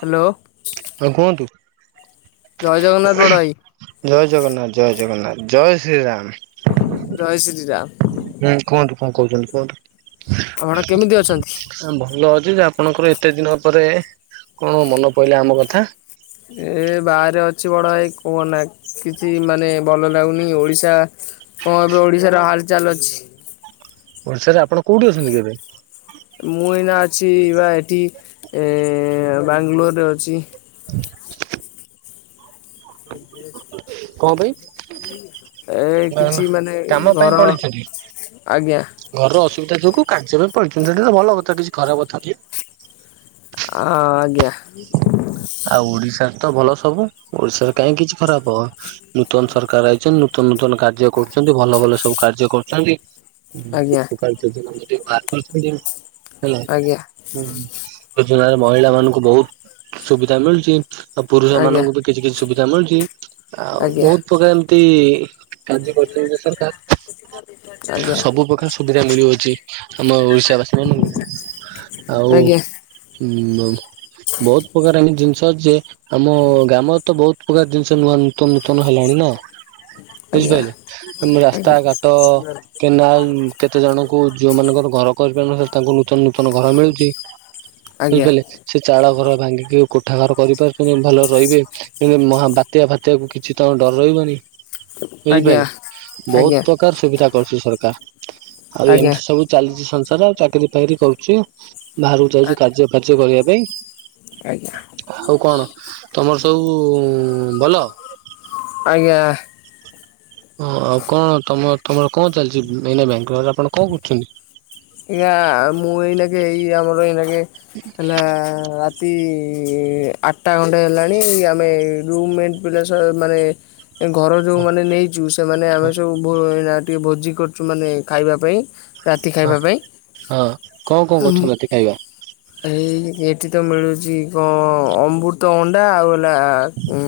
Hello. ହଁ କୁହନ୍ତୁ ଜଗନ୍ନାଥ ବଡ଼ ଭାଇ ଜୟ ଜଗନ୍ନାଥ ଜୟ ଜଗନ୍ନାଥ । ଜୟ ଶ୍ରୀ ରାମ । ଜୟ ଶ୍ରୀରାମ । ହୁଁ କୁହନ୍ତୁ କଣ କହୁଛନ୍ତି କୁହନ୍ତୁ? ଆପଣ କେମିତି ଅଛନ୍ତି? ଭଲ ଅଛି ଯେ ଆପଣଙ୍କର ଏତେ ଦିନ ପରେ କଣ ମନ ପଡିଲା ଆମ କଥା। ଏ ବାହାରେ ଅଛି ବଡ ଭାଇ କୁହନା କିଛି ମାନେ ଭଲ ଲାଗୁନି ଓଡିଶା । କଣ ଏବେ ଓଡିଶା ର ହାଲଚାଲ ଅଛି? ଓଡ଼ିଶା ରେ ଆପଣ କୋଉଠି ଅଛନ୍ତି କି ଏବେ? ମୁଁ ଏଇନା ଅଛି ବା ଏଠି ଏ ବାଙ୍ଗାଲୋର ରେ ଅଛି। କଣ ପାଇଁ? [unintelligible] ଏ ନା କିଛି ମାନେ କାମ ପାଇଁ ଘର । ପଳେଇଛନ୍ତି ଆଜ୍ଞା । ଯଦିଓ କୋଉ କାର୍ଯ୍ୟ ପାଇଁ ପଳେଇଛନ୍ତି ସେଠି ତ ଭଲ କଥା କିଛି ଖରାପ କଥା କି । ହଁ ଆଜ୍ଞା । ଆଉ ଓଡ଼ିଶା ରେ ତ ଭଲ ସବୁ ଓଡ଼ିଶା ରେ କାହିଁ କିଛି ଖରାପ ନୂତନ ସରକାର ଆଇଚନ୍ତି ନୂତନ । ନୂତନ କାର୍ଯ୍ୟ କରୁଚନ୍ତି ଭଲ ଭଲ ସବୁ କାର୍ଯ୍ୟ କରୁଚନ୍ତି । ଆଜ୍ଞା ହୁଁ ଉପାୟ ଯୋଜନା ଯେତିକ ବାହାର କରିଛନ୍ତି ହେଲା ଆଜ୍ଞା ହୁଁ । ଯୋଜନା ରେ ମହିଳା ମାନଙ୍କୁ ବହୁତ ସୁବିଧା ମିଳୁଛି ଆଉ ପୁରୁଷ ଆଜ୍ଞା ମାନଙ୍କୁ ବି କିଛି କିଛି ସୁିବି ବିଧା ମିଳୁଛି ଆଉ ବହୁତ ପ୍ରକାର ଏମତି । ବୀମା ଯୋଜନା ପ୍ରାକୃତିକ । ସବୁ ପ୍ରକାର ସୁବିଧା ମିଳୁଅଛି ଆମ ଓଡ଼ିଶା ବାସୀ ମାନଙ୍କୁ । ଆଉ ଆଜ୍ଞା । ବହୁ ବହୁତ ପ୍ରକାର ଏମିତି ଜିନିଷ ଅଛି ଯେ ପ୍ରକାର ଜିନିଷ ନୂଆ ନୂତନ ନୂତନ ହେଲାଣି ନା ବୁଝିପାରିଲେ ମ ରାସ୍ତା ଆଜ୍ଞା ଆଜ୍ଞା କେନାଲ କେତେ ଜଣଙ୍କୁ ଯୋଉଁ ମାନଙ୍କର ଘର କରିପାରୁନଥିଲେ ତାଙ୍କୁ ନୂତନ ନୂତନ ଘର ମିଳୁଛି । ଆଜ୍ଞା ବୁଝିପାରିଲେ ସେ ଚାଳଘର ଭାଙ୍ଗି କୋଠା ଘର କରିପାରୁଚନ୍ତି ଭଲରେ ରହିବେ କିନ୍ତୁ ମହା ବାତ୍ୟା ଫତ୍ୟାକୁ କିଛି ଡର ରହିବନି । ଆଜ୍ଞା ବୁଝିପାରିଲେ ଆଜ୍ଞା ବହୁତ ପ୍ରକାର ସୁବିଧା କରୁଚି ସରକାର ଆଉ ଆଜ୍ଞା ଏମିତି ସବୁ ଚାଲିଛି ସଂସାର ଆଉ ଚାକିରି ଫକିରି କରୁଚି ବାହାରକୁ ଯାଉଚି ଆଜ୍ଞା କାର୍ଯ୍ୟ ଫାର୍ଯ୍ୟ କରିବା ପାଇଁ ଆଜ୍ଞା । ଆଉ କଣ ତମର ସବୁ ଭଲ? ଆଜ୍ଞା । ହଁ ଆଉ କଣ ତମ ତମର କଣ ଚାଲିଚି ଏଇନା ବାଙ୍ଗାଲୋର ରେ ଆପଣ କଣ କରୁଚନ୍ତି? ନା ମୁଁ ଏଇ ନେକି ଏଇ ଆମର ଏଇ ନେକି ହେଲା ରାତି ଆଠଟା ଘଣ୍ଟେ ହେଲାଣି ଆମେ ରୁମ୍ ମେଟ ପିଲା ସହ ମାନେ ଏ ଘର ଯୋଉ ମାନେ ନେଇଚୁ ସେମାନେ ଆମେ ସବୁ ଟିକେ ଭୋଜି କରୁଚୁ ମାନେ ଖାଇବା ପାଇଁ ରାତି ହଁ ଖାଇବା ପାଇଁ ହୁଁ ହଁ କଣ କଣ କରୁଛନ୍ତି ରାତି ଖାଇବା ଏଇ ଟି ତ ମିଳୁଚି କଣ ଅମୃତ ଭଣ୍ଡା ଆଉ ହେଲା ଉ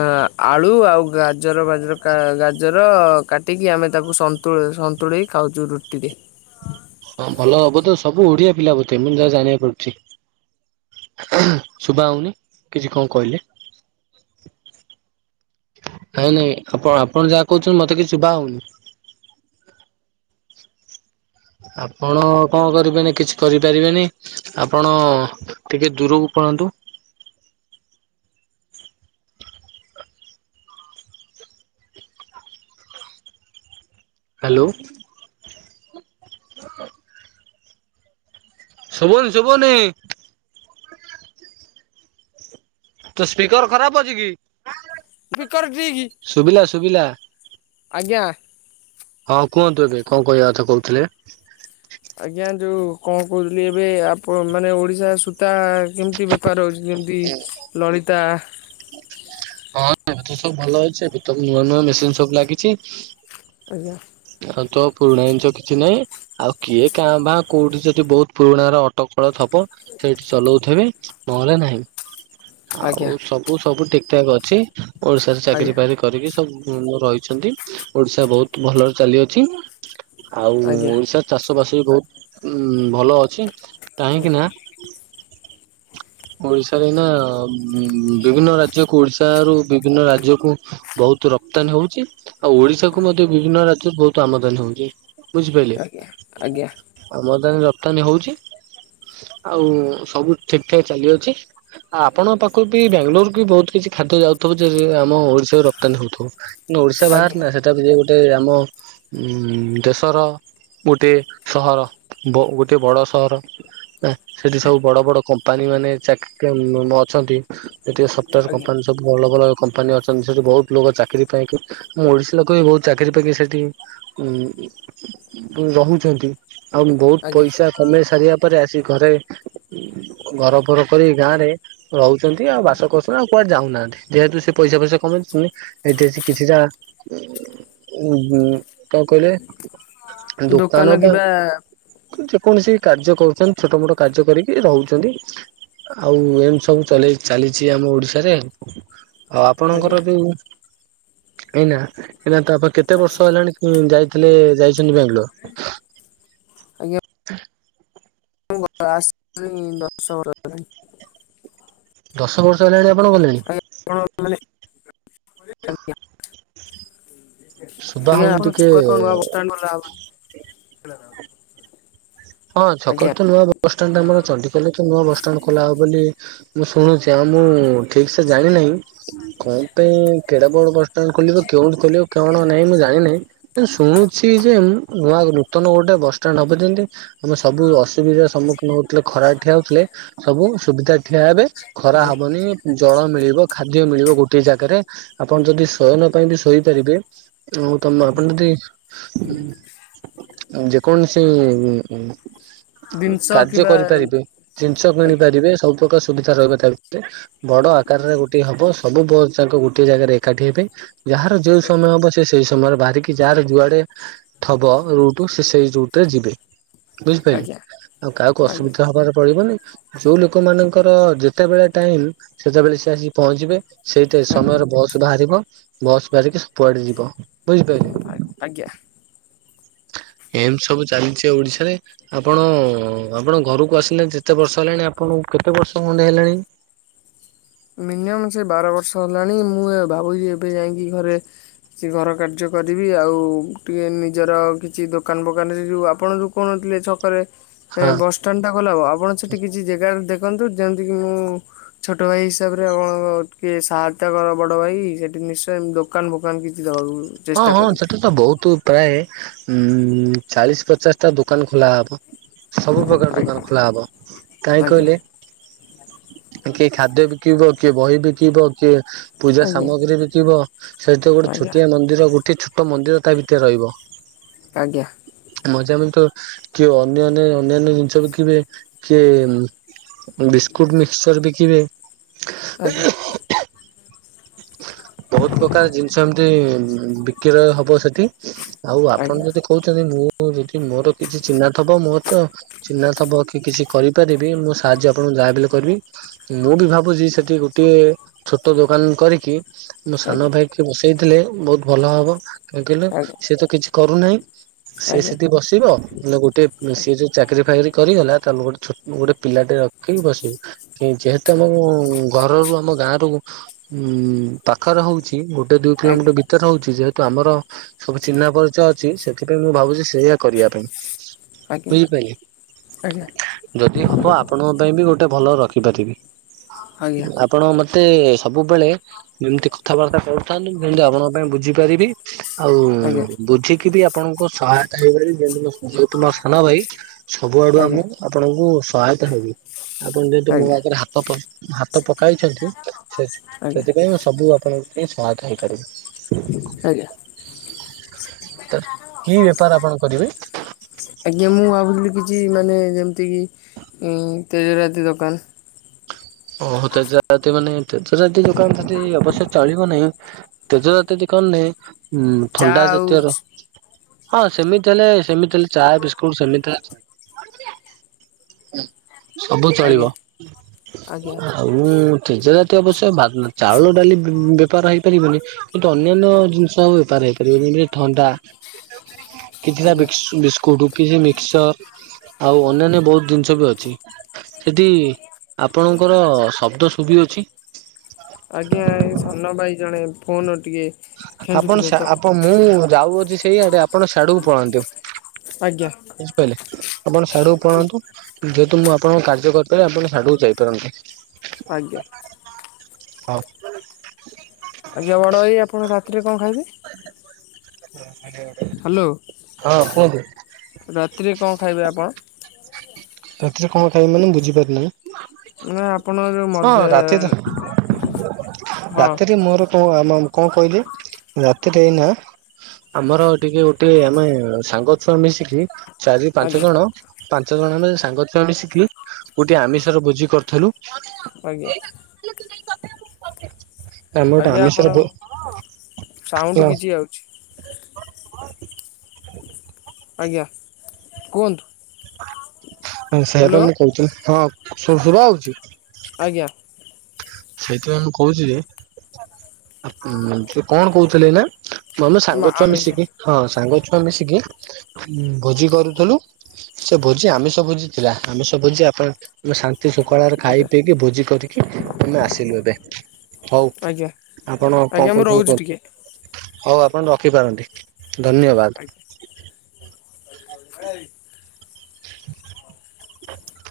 ଅ ଆଳୁ ଆଉ ଗାଜର ବାଜର ଗାଜର କାଟିକି ଆମେ ତାକୁ ସନ୍ତୁଳା ସନ୍ତୁଳେଇ ଖାଉଚୁ ରୁଟିରେ ହଁ ଭଲ ହବ ତ ସବୁ ଓଡ଼ିଆ ପିଲା ବୋଧେ ମୁଁ ଯହା ଜାଣିବାକୁ ପାଉଚି। ଶୁଭାଯାଉନି କିଛି କଣ କହିଲେ? ନାଇଁ ନାଇଁ ଆପଣ ଆପଣ ଯାହା କହୁଚନ୍ତି ମତେ କିଛି ଶୁଭା ଯାଉନି । ଆପଣ କଣ କରିବେନି କିଛି କରିପାରିବେନି ଆପଣ ଟିକେ ଦୂରକୁ ପଳାନ୍ତୁ । [inaudible] ହାଲୋ । [inaudible] ଶୁଭୁନି ଶୁଭୁନି । ତ ସ୍ପିକର ଖରାପ ଅଛି କି? ସ୍ପିକର ଠିକ୍ ଶୁଭିଲା ଶୁଭିଲା ଆଜ୍ଞା। ହଁ । କୁହନ୍ତୁ ଏବେ କଣ କହିବା କଥା କହୁଥିଲେ । ଆଜ୍ଞା ଯୋଉ କଣ କହୁଥିଲି ଏବେ ଆପଣ ମାନେ ଓଡ଼ିଶା ସୂତା କେମିତି ବେପାର ହେଉଚି ଯେମିତି ନଳିତା ହଁ ଏ ସବୁ ଭଲ ଅଛି ଏବେ ନୂଆ ନୂଆ ମେସିନ ସବୁ ଲାଗିଚି। ଆଜ୍ଞା । ଆଉ ତ ପୁରୁଣା ଜିନିଷ କିଛି ନାହିଁ ଆଉ କିଏ କାଁ ଭାଁ କୋଉଠି ଯଦି ବହୁତ ପୁରୁଣ ର ଅଟକଳ ଦେବ ସେଠି ଚଲଉଥିବେ ନହେଲେ ନାହିଁ । ଆଜ୍ଞା ଆଉ ସବୁ ସବୁ ଠିକଠାକ ଅଛି ଓଡ଼ିଶାରେ ଆଜ୍ଞା ଚାକିରିୀ ଫାକିରି କରିକି ସବୁ ରହିଚନ୍ତି ଓଡ଼ିଶା ବହୁତ ଭଲରେ ଚାଲିଅଛି ଆଉ ଆଜ୍ଞା ଓଡ଼ିଶା ଚାଷ ବସିକି ବହୁତ ଉ ଭଲ ଅଛି କାହିଁକି ନା ଓଡିଶାରେ ଏ ନା ବିଭିନ୍ନ ରାଜ୍ୟକୁ ଓଡିଶା ରୁ ବିଭିନ୍ନ ରାଜ୍ୟକୁ ବହୁତ ବହୁତ ରପ୍ତାନ ହଉଚି ଆଉ ଓଡିଶା କୁ ମଧ୍ୟ ବିଭିନ୍ନ ରାଜ୍ୟରେ ବହୁତ ଆମଦାନୀ ହଉଚି। ଆଜ୍ଞା ଆଜ୍ଞା ଆମଦାନୀ ରପ୍ତାନୀ ହଉଚି ଆଉ ସବୁ ଠିକ୍ ଠାକ୍ ଚାଲିଅଛି। ଆପଣଙ୍କ ପାଖରୁ ବି ବାଙ୍ଗାଲୋର ବି ବହୁତ କିଛି ଖାଦ୍ୟ ଯାଉଥିବ ଯେ ଆମ ଓଡିଶା ରପ୍ତାନୀ ହଉଥିବ। ଓଡିଶା ବାହହାର ଆଜ୍ଞା ନା ସେଟାକୁ ଯ ଗୋଟେ ଆମ ଉ ଦେଶର ଗୋଟିଏ ସେଠି ସବୁ ବଡ ବଡ କମ୍ପାନୀ ମାନେ ଚାକି ମ ଅଛନ୍ତି ଯେଠି ସଫ୍ଟାର ଆଜ୍ଞା କମ୍ପାନୀ ସବୁ ଭଲ ଭଲ କମ୍ପାନୀ ଅଛନ୍ତି ସେଠି ବହୁତ ଲୋକ ଚାକିରି [unintelligible] କ ବହୁତ ଚାକିରି ପାକିରି ସେଠି ଉ ରହୁଛନ୍ତି। ଆଉ ବହୁତ ଆଜ୍ଞା ପଇସା କମେଇ ସାରିବା ପରେ ଆସି ଘରେ ଘର ଫର କରି ଗାଁ ରେ ରହୁଛନ୍ତି, ଆଉ ବାସ କରୁଛନ୍ତି ଆଉ କୁଆଡେ ଯାଉନାହାନ୍ତି। ଯେହେତୁ ସେ ପଇସା ଫଇସା କମେଇ ଦଉଛନ୍ତି ଏଠି ଆସି କିଛିଟା ଉ ଗୁଁ କଣ କହିଲେ, ଦୋକାନ ପା ଯେକୌଣସି କାର୍ଯ୍ୟ କରୁଛନ୍ତି ଛୋଟ ମୋଟ କାର୍ଯ୍ୟ କରିକି ରହୁଛ ଏମତି, ଆଉ ଏମତି ସବୁ ଚଲେଇ ଚାଲିଛି ଆମ ଓଡିଶାରେ। ଆଉ ଆଜ୍ଞା ଆପଣଙ୍କର ଯୋଉ ଏଇନା ହେଲା ତା ବାପା କେତେ ବର୍ଷ ଆଜ୍ଞା ହେଲାଣି ଯାଇଥିଲେ ଯାଇଛନ୍ତି ବାଙ୍ଗଲୋର? [unintelligible] ମୁ ଆସ ଦଶ ବର୍ଷ ହେଇଗଲାଣି। ଦଶ ବର୍ଷ ହେଲାଣି ଆପଣ ଗଲେଣି? ଆପଣ ମାନେ ଆଜ୍ଞା। ଶୁଭା ଆଜ୍ଞା ହଉନି ଆପଣ ଟିକେ [unintelligible] ନୁଆ ବସ୍ ଷ୍ଟାଣ୍ଡ ଖୋଲା ହବନି। ହଁ ଛକର ଆଜ୍ଞା। ତ ନୂଆ ବସଷ୍ଟାଣ୍ଡ ଆମର ଚଣ୍ଡିିଖୋଲରେ ତ ନୂଆ ବସଷ୍ଟାଣ୍ଡ ଖୋଲା ହବ ବୋଲି ମୁଁ ଶୁଣୁଛି। ତ ମୁଁ ଠିକ ସେ ଜାଣିନାହିଁ କଣ ପାଇଁ କେଡ଼ା ବଡ଼ ବସଷ୍ଟାଣ୍ଡ ଖୋଲିବ କେଉଁଠି ଖୋଲିବ କଣ ନାହିଁ ମୁଁ ଜାଣିିନହିଁ ଶୁଣୁଛି ଯେ ନୂଆ ନୂତନ ଗୋଟେ ବସଷ୍ଟାଣ୍ଡ ହବ ଯେମତି ଆମେ ସବୁ ଅସୁବିଧାର ସମ୍ମୁଖୀନ ହଉଥିଲେ ଖରା ରେ ଠିଆ ହଉଥିଲେ ସବୁ ସୁବିଧାରେ ଠିଆ ହେବେ ଖରା ହବ ହବନି, ଜଳ ମିଳିବ, ଖାଦ୍ୟ ମିଳିବ ଗୋଟେ ଗୋଟେ ଜାଗାରେ ଆପଣ ଯଦି ଶୟନ ପାଇଁ ବି ଶୋଇପାରିବେ। ହଉ ତମ ଆପଣ ଆଜ୍ଞା। ଯଦି ଯେକୌଣସି ଉ-ଉ ଜିନିଷ କାର୍ଯ୍ୟ କିମ୍ବା କରିପାରିବେ ଜିନିଷ କିଣି ଆଜ୍ଞା ପାରିବେ ସବୁ ପ୍ରକାର ସ ସୁବିଧା ରହିବ ତା ଭିତରେ, ବଡ ଆକାରରେ ଗୋଟେ ହବ ସବୁ ବସ ଯାଙ୍କ ଗୋଟଏ ଜାଗାରେ ଏକାଠି ହେବେ। ଯାହାର ଯୋଉ ସମୟ ହବ ସେ ସେଇ ସମୟରେ ବାହାରିକି ଯାହାର ଯୁଆଡେ ଥବ ରୁଟ ସେଇ ରୁଟରେ ଯିବେ। ବୁଝିପାରିଲେ, ଆଜ୍ଞା ଆଉ କାହାକୁ ଆଜ୍ଞା ଅସୁବିଧା ହବାରେ ପଡିବନି। ଯୋଉ ଲୋକ ମାନଙ୍କର ଯେତେବେଳେ ଟାଇମ ସେତେବେଳେ ସେ ଆସିିକି ପହଞ୍ଚିବେ। ସେଇଟା ଆଜ୍ଞା ସମୟରେ ବସ୍ ବାହାରିବ, ବସ୍ ବାହାରିକି କୁଆଡେ ଯିବ ଆ- ଆଜ୍ଞା। ବୁଝିପାରିଲେ। ଏମ ସବୁ ଚାଲିଛି ଓଡିଶାରେ, ଆପଣ ଆପଣ ଘରକୁ ଆସିଲେ ଯେତେ ବର୍ଷ ହେଲାଣି ଆପଣ କେତେ ବର୍ଷ ଖଣ୍ଡେ ହେଲାଣି? ମିନିମମ୍ ସେ ବାର ବର୍ଷ ହେଲାଣି ମୁଁ ଏ ଭାବୁଛି ଏବେ ଯାଇକି ଘରେ ସେ ଘର କାର୍ଯ୍ୟ କରିବି ଆଉ ଟିକେ ନିଜର କିଛି ଦୋକାନ ଫୋକାନରେ ସେ ଯଉ ଆପଣ ଯଉ କହୁନାହାନ୍ତି ଛକରେ ହଁ ବସଷ୍ଟାଣ୍ଡ ଟା ଖୋଲା ହବ ଆପଣ ସେଠି କିଛି ଜାଗାରେ ଦେ ଦେଖନ୍ତୁ ଯେମିତି କି ମୁଁ ଛୋଟ ଭାଇ ହିସାବରେ ଆପଣଙ୍କ ଟିକେ ସହାୟତା କର ବଡ ଭାଇ ସେଠିକି ନିଶ୍ଚୟ ଦୋକାନ ଫୋକାନ କିଛି ଦବାକୁ ହଁ ଚେଷ୍ଟା ହଁ କରିବି ସେଠା ତ ବହୁତ ପ୍ରାୟ ଉଁ ଚାଳିଶ ପଚାଶ ଟା ଦୋକାନ ଖୋଲା ହବ। ସବୁ ପ୍ରକାର ଆଜ୍ଞା ଦୋକାନ ଖୋଲା ହବ କାହିଁ ଆଜ୍ଞା କହିଲେ। କିଏ ଖାଦ୍ୟ ବିକିବ କିଏ ବହି ବିକିବ କିଏ ପୂଜା ଆଜ୍ଞା ସାମଗ୍ରୀ ବି ଥିବ ସେହିତ ଗୋଟେ ଆଜ୍ଞା ଛୋଟିଆ ମନ୍ଦିର ଗୋଟେ ଛୋଟ ମ ମନ୍ଦିର ତା ଭିତରେ ରହିବ, ଆଜ୍ଞା। ମଜାମ ତ କି ଅନ୍ୟନ୍ୟ ଅନ୍ୟାନ୍ୟ ଜିନିଷ ବଖିବେ କିଏ ବିସ୍କୁଟ ମିକ୍ସଚର ବିକିବେ। ଆଜ୍ଞା। ବହୁତ ପ୍ରକାର ଜିନିଷ ଏମିତି ବିକ୍ରୟ ହବ ସେଠି। ଆଉ ଆପଣ ଆଜ୍ଞା ଯଦି କହୁଛନ୍ତି ମୁଁ ମୁଁ ଯଦି ମୋର କିଛି ଚିହ୍ନା ଥବ ମୋର ତ ଚିହ୍ନା ଥବ କି କିଛି କରିପାରିବି। ମୁଁ ସାହାଯ୍ୟ ଆପଣଙ୍କୁ ଯାହାବି ହେଲେ କରିବି ମୁଁ ବି ଭାବୁଚି ସେଠି ଗୋଟିଏ ଛୋଟ ଦୋକାନ କରି କି ମୋ ସାନ ଆଜ୍ଞା ଭାଇ କି ବସେଇଥିଲେ ବହୁତ ଭଲ ହବ। କାହିଁକି କହିଲ ସିଏ ତ କିଛି କରୁନାହିଁ ଆଜ୍ଞା ସିଏ ଆଜ୍ଞା ସେଠି ବସିବ ମୁଁ ଗୋଟେ ଉଁ, ସିଏ ଯୋଉ ଚାକିରି ଫାକିରି କରିଗଲା ତାହେଲେ ଗୋଟେ ଛୋ ଗୋଟେ ପିଲାଟେ ରଖିକି ବସିବି। ମୁଁ ଯେହେତୁ ଆମ ଘରରୁ ଆମ ଗାଁ ରୁ ଉଁ, ପାଖର ହଉଛି ଗୋଟେ ଦୁଇ କିଲୋମିଟର ଆଜ୍ଞା ଭିତରେ ହଉଛି ଯେହେ ତ ଆମର ସବୁ ଚିହ୍ନା ପରିଚୟ ଅଛି ସେଥିପାଇଁ ମୁଁ ଭାବୁଚି ସେଇୟା କରିବା ପାଇଁ। ଆଜ୍ଞା ବୁଝିପାଇଲେ ଆଜ୍ଞା ଯଦି ହବ ଆପଣଙ୍କ ପାଇଁ ବି ଗୋ ଟେ ଭଲ ରଖିପାରିବି। ଆଜ୍ଞା ଆଜ୍ଞା ଆପଣ ମୋତେ ବୁବେଳେ ଏମିତି କଥାବାର୍ତ୍ତା କରୁଥାନ୍ତୁ ମୁଁ ସେମତି ଆପଣଙ୍କ ପାଇଁ ବୁଝିପାରିବି। ଆଉ ଆଜ୍ଞା ଆଜ୍ଞା। ବୁଝିକି ବି ଆପଣଙ୍କ ସହାୟତା ହେଇପାରିବି ଯେହତୁ ମୋ ସାନ ଭାଇ। ସବୁଆଡୁ ଆମ ଆପଣଙ୍କୁ ସହାୟତା ହେବି। ଆପଣ ଯହେତୁ ମୋ ଆଗରେ ହାତ ପ-ହା ତ ପକାଇଛନ୍ତି ସେ ଆଜ୍ଞା ସେଥିପାଇଁ ମୁଁ ସବୁ ଆପଣଙ୍କ ପାଇଁ ସହାୟତା ହେଇପାରିବି। ଆଜ୍ଞା। ତ କି ବେପାର ଆପଣ କରିବେ? ଆଜ୍ଞା, ମୁଁ ଭାବୁଥିଲି କି କି ମାନେ ଯେମିତି କି ଅଁ, ତେଜରାତି ଦୋକାନ ଓହୋ! ତେଜରାତି ମାନେ ତେଜରାତି ଦୋକାନ ସେଠି ଅବଶ୍ୟ ଚଳିବ ନାହିଁ। ତେଜରାତି ଦୋ କନେ ଉଁ ଚା ଥଣ୍ଡା ଆଉ ଜାତୀୟର ହଁ ସେମିତି ହେଲେ ସେମିତି ହେଲେ ଚା ବିସ୍କୁଟ୍ ସେମିତି ହେଲେ ଚଳିବ। ସବୁ ଚଳିବ। ଆଜ୍ଞା ଆଜ୍ଞା ଆଉ ତେଜରା ତି ଅବଶ୍ୟ ବା-ଉଁ, ଚାଉଳ ଡାଲି ବୁ-ଉଁ, ବେପାର ହେଇପାରିବନି। କିନ୍ତୁ ଅନ୍ୟାନ୍ୟ ଜିନିଷ ବେପାର ହେଇପାରିବ ବି ଲି ଥଣ୍ଡା [inaudible] କିଛି ଟା ବିସୁ ବିସ୍କୁଟୁ। କିଛି ମିକ୍ସଚର୍, ଆଉ ଅନ୍ୟାନ୍ୟ ବହୁତ ଜିନିଷ ବି ଅଛି। ସେଠି ଆ ଆପଣଙ୍କର ଶବ୍ଦ ଶୁଭି ଅଛି। ଆଜ୍ଞା, ଏଇ ସାନ ଭାଇ ଜଣେ ଫୋନ୍ ଆପଣ ସେ ଆପଣ ମୁଁ ଯାଉଅଛି ସେଇ ଆଡେ ଆପଣ ସାଡକୁ ପଳାନ୍ତୁ। ଆଜ୍ଞା। ବୁଝିପାରିଲେ ଆପଣ ସାଡକୁ ପଳାନ୍ତୁ ଯେହେତୁ ମୁଁ ଆପଣଙ୍କ କାର୍ଯ୍ୟ କରିପାରିବି ଆପଣ ସାଡକୁ ଯାଇପାରନ୍ତି। ଆଜ୍ଞା। ହଁ। ଆଜ୍ଞା, ବଡ଼ ଭାଇ ଆପଣ ରାତିରେ କଣ ଖାଇବେ? ହାଲୋ, ହଁ କୁହନ୍ତୁ। ରାତିରେ କଣ ଖାଇବେ ଆପଣ? ରାତିରେ କଣ ଖାଇବି ମାନେ ବୁଝି ପାରି ନାଇ। ନା ଆପଣଙ୍କ ଯୋଉ ମଦ୍ୟ ରାତିରେ ରେ ରାତିରେ ମୋର କଣ ଆ, ମ-କଣ କହିଲେ ରାତିରେ ଏଇନା ଆମର ଟିକେ ଗୋଟିଏ ଆମେ ସାଙ୍ଗ ଛୁଆ ମିଶିକି ଚାରି ପାଞ୍ଚ ଆଜ୍ଞା ଜଣ ପାଞ୍ଚ ଜଣ ଆମେ ସାଙ୍ଗ ଛୁଆ ମିଶିକି ଗୋଟେ ଆମିଷର ଭୋଜି କରିଥିଲୁ। ଆଜ୍ଞା। ଆମେ ଗୋଟେ ଆଜ୍ଞା ଆପଣ ଆମିଷର ଭୋ, ସାଉଣ୍ଡ କିଛି ଆଉଛି [unintelligible] [unintelligible] ଆଜ୍ଞା, କୁହନ୍ତୁ। ହଁ ସେଇଆା ତ ହ୍ୟାଲୋ ମୁଁ କହୁଥିଲି। ହଁ, ଶୁ-ଶୁଭା ହଉଛି? ଆଜ୍ଞା। ସେଇଥିପାଇଁ ମୁଁ କହୁଚି ଯେ। ଉଁ, ସେ କଣ କହୁଥିଲେ ହେଲା? ଆମେ ସାଙ୍ଗ ଛୁଆ ଆମିଷ ମିଶିକି ହଁ ସାଙ୍ଗ ଛୁଆ ମିଶିକି ଉଁ, ଭୋଜି କରୁଥିଲୁ ।ସେ ଭୋଜି ଆମିଷ ଭୋଜି ଥିଲା। ଆମିଷ ଭୋଜି [unintelligible] ଆମେ ଶାନ୍ତି ଶୁଙ୍ଖଳାରେ ଖାଇ ଆଜ୍ଞା ପିଇକି ଭୋଜି କରିକି ଆମେ ଆସିଲୁ ଏବେ। ହଉ। ଆଜ୍ଞା ଆପଣ କଣ ଆଜ୍ଞା ମୁଁ କହୁଛନ୍ତି ରହୁଛି ଟିକେ କୁହନ୍ତୁ। ହୋଉ ଆପଣ ରଖିପାରନ୍ତି ଧନ୍ୟବାଦ। ଆଜ୍ଞା [inaudible]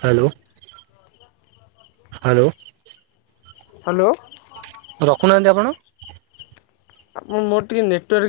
ହ୍ୟାଲୋ, ହ୍ୟାଲୋ। ହ୍ୟାଲୋ। ରଖୁନାହାନ୍ତି ଆପଣ। ଆପଣ ମୋର ଟିକେ ନେଟୱର୍କ୍।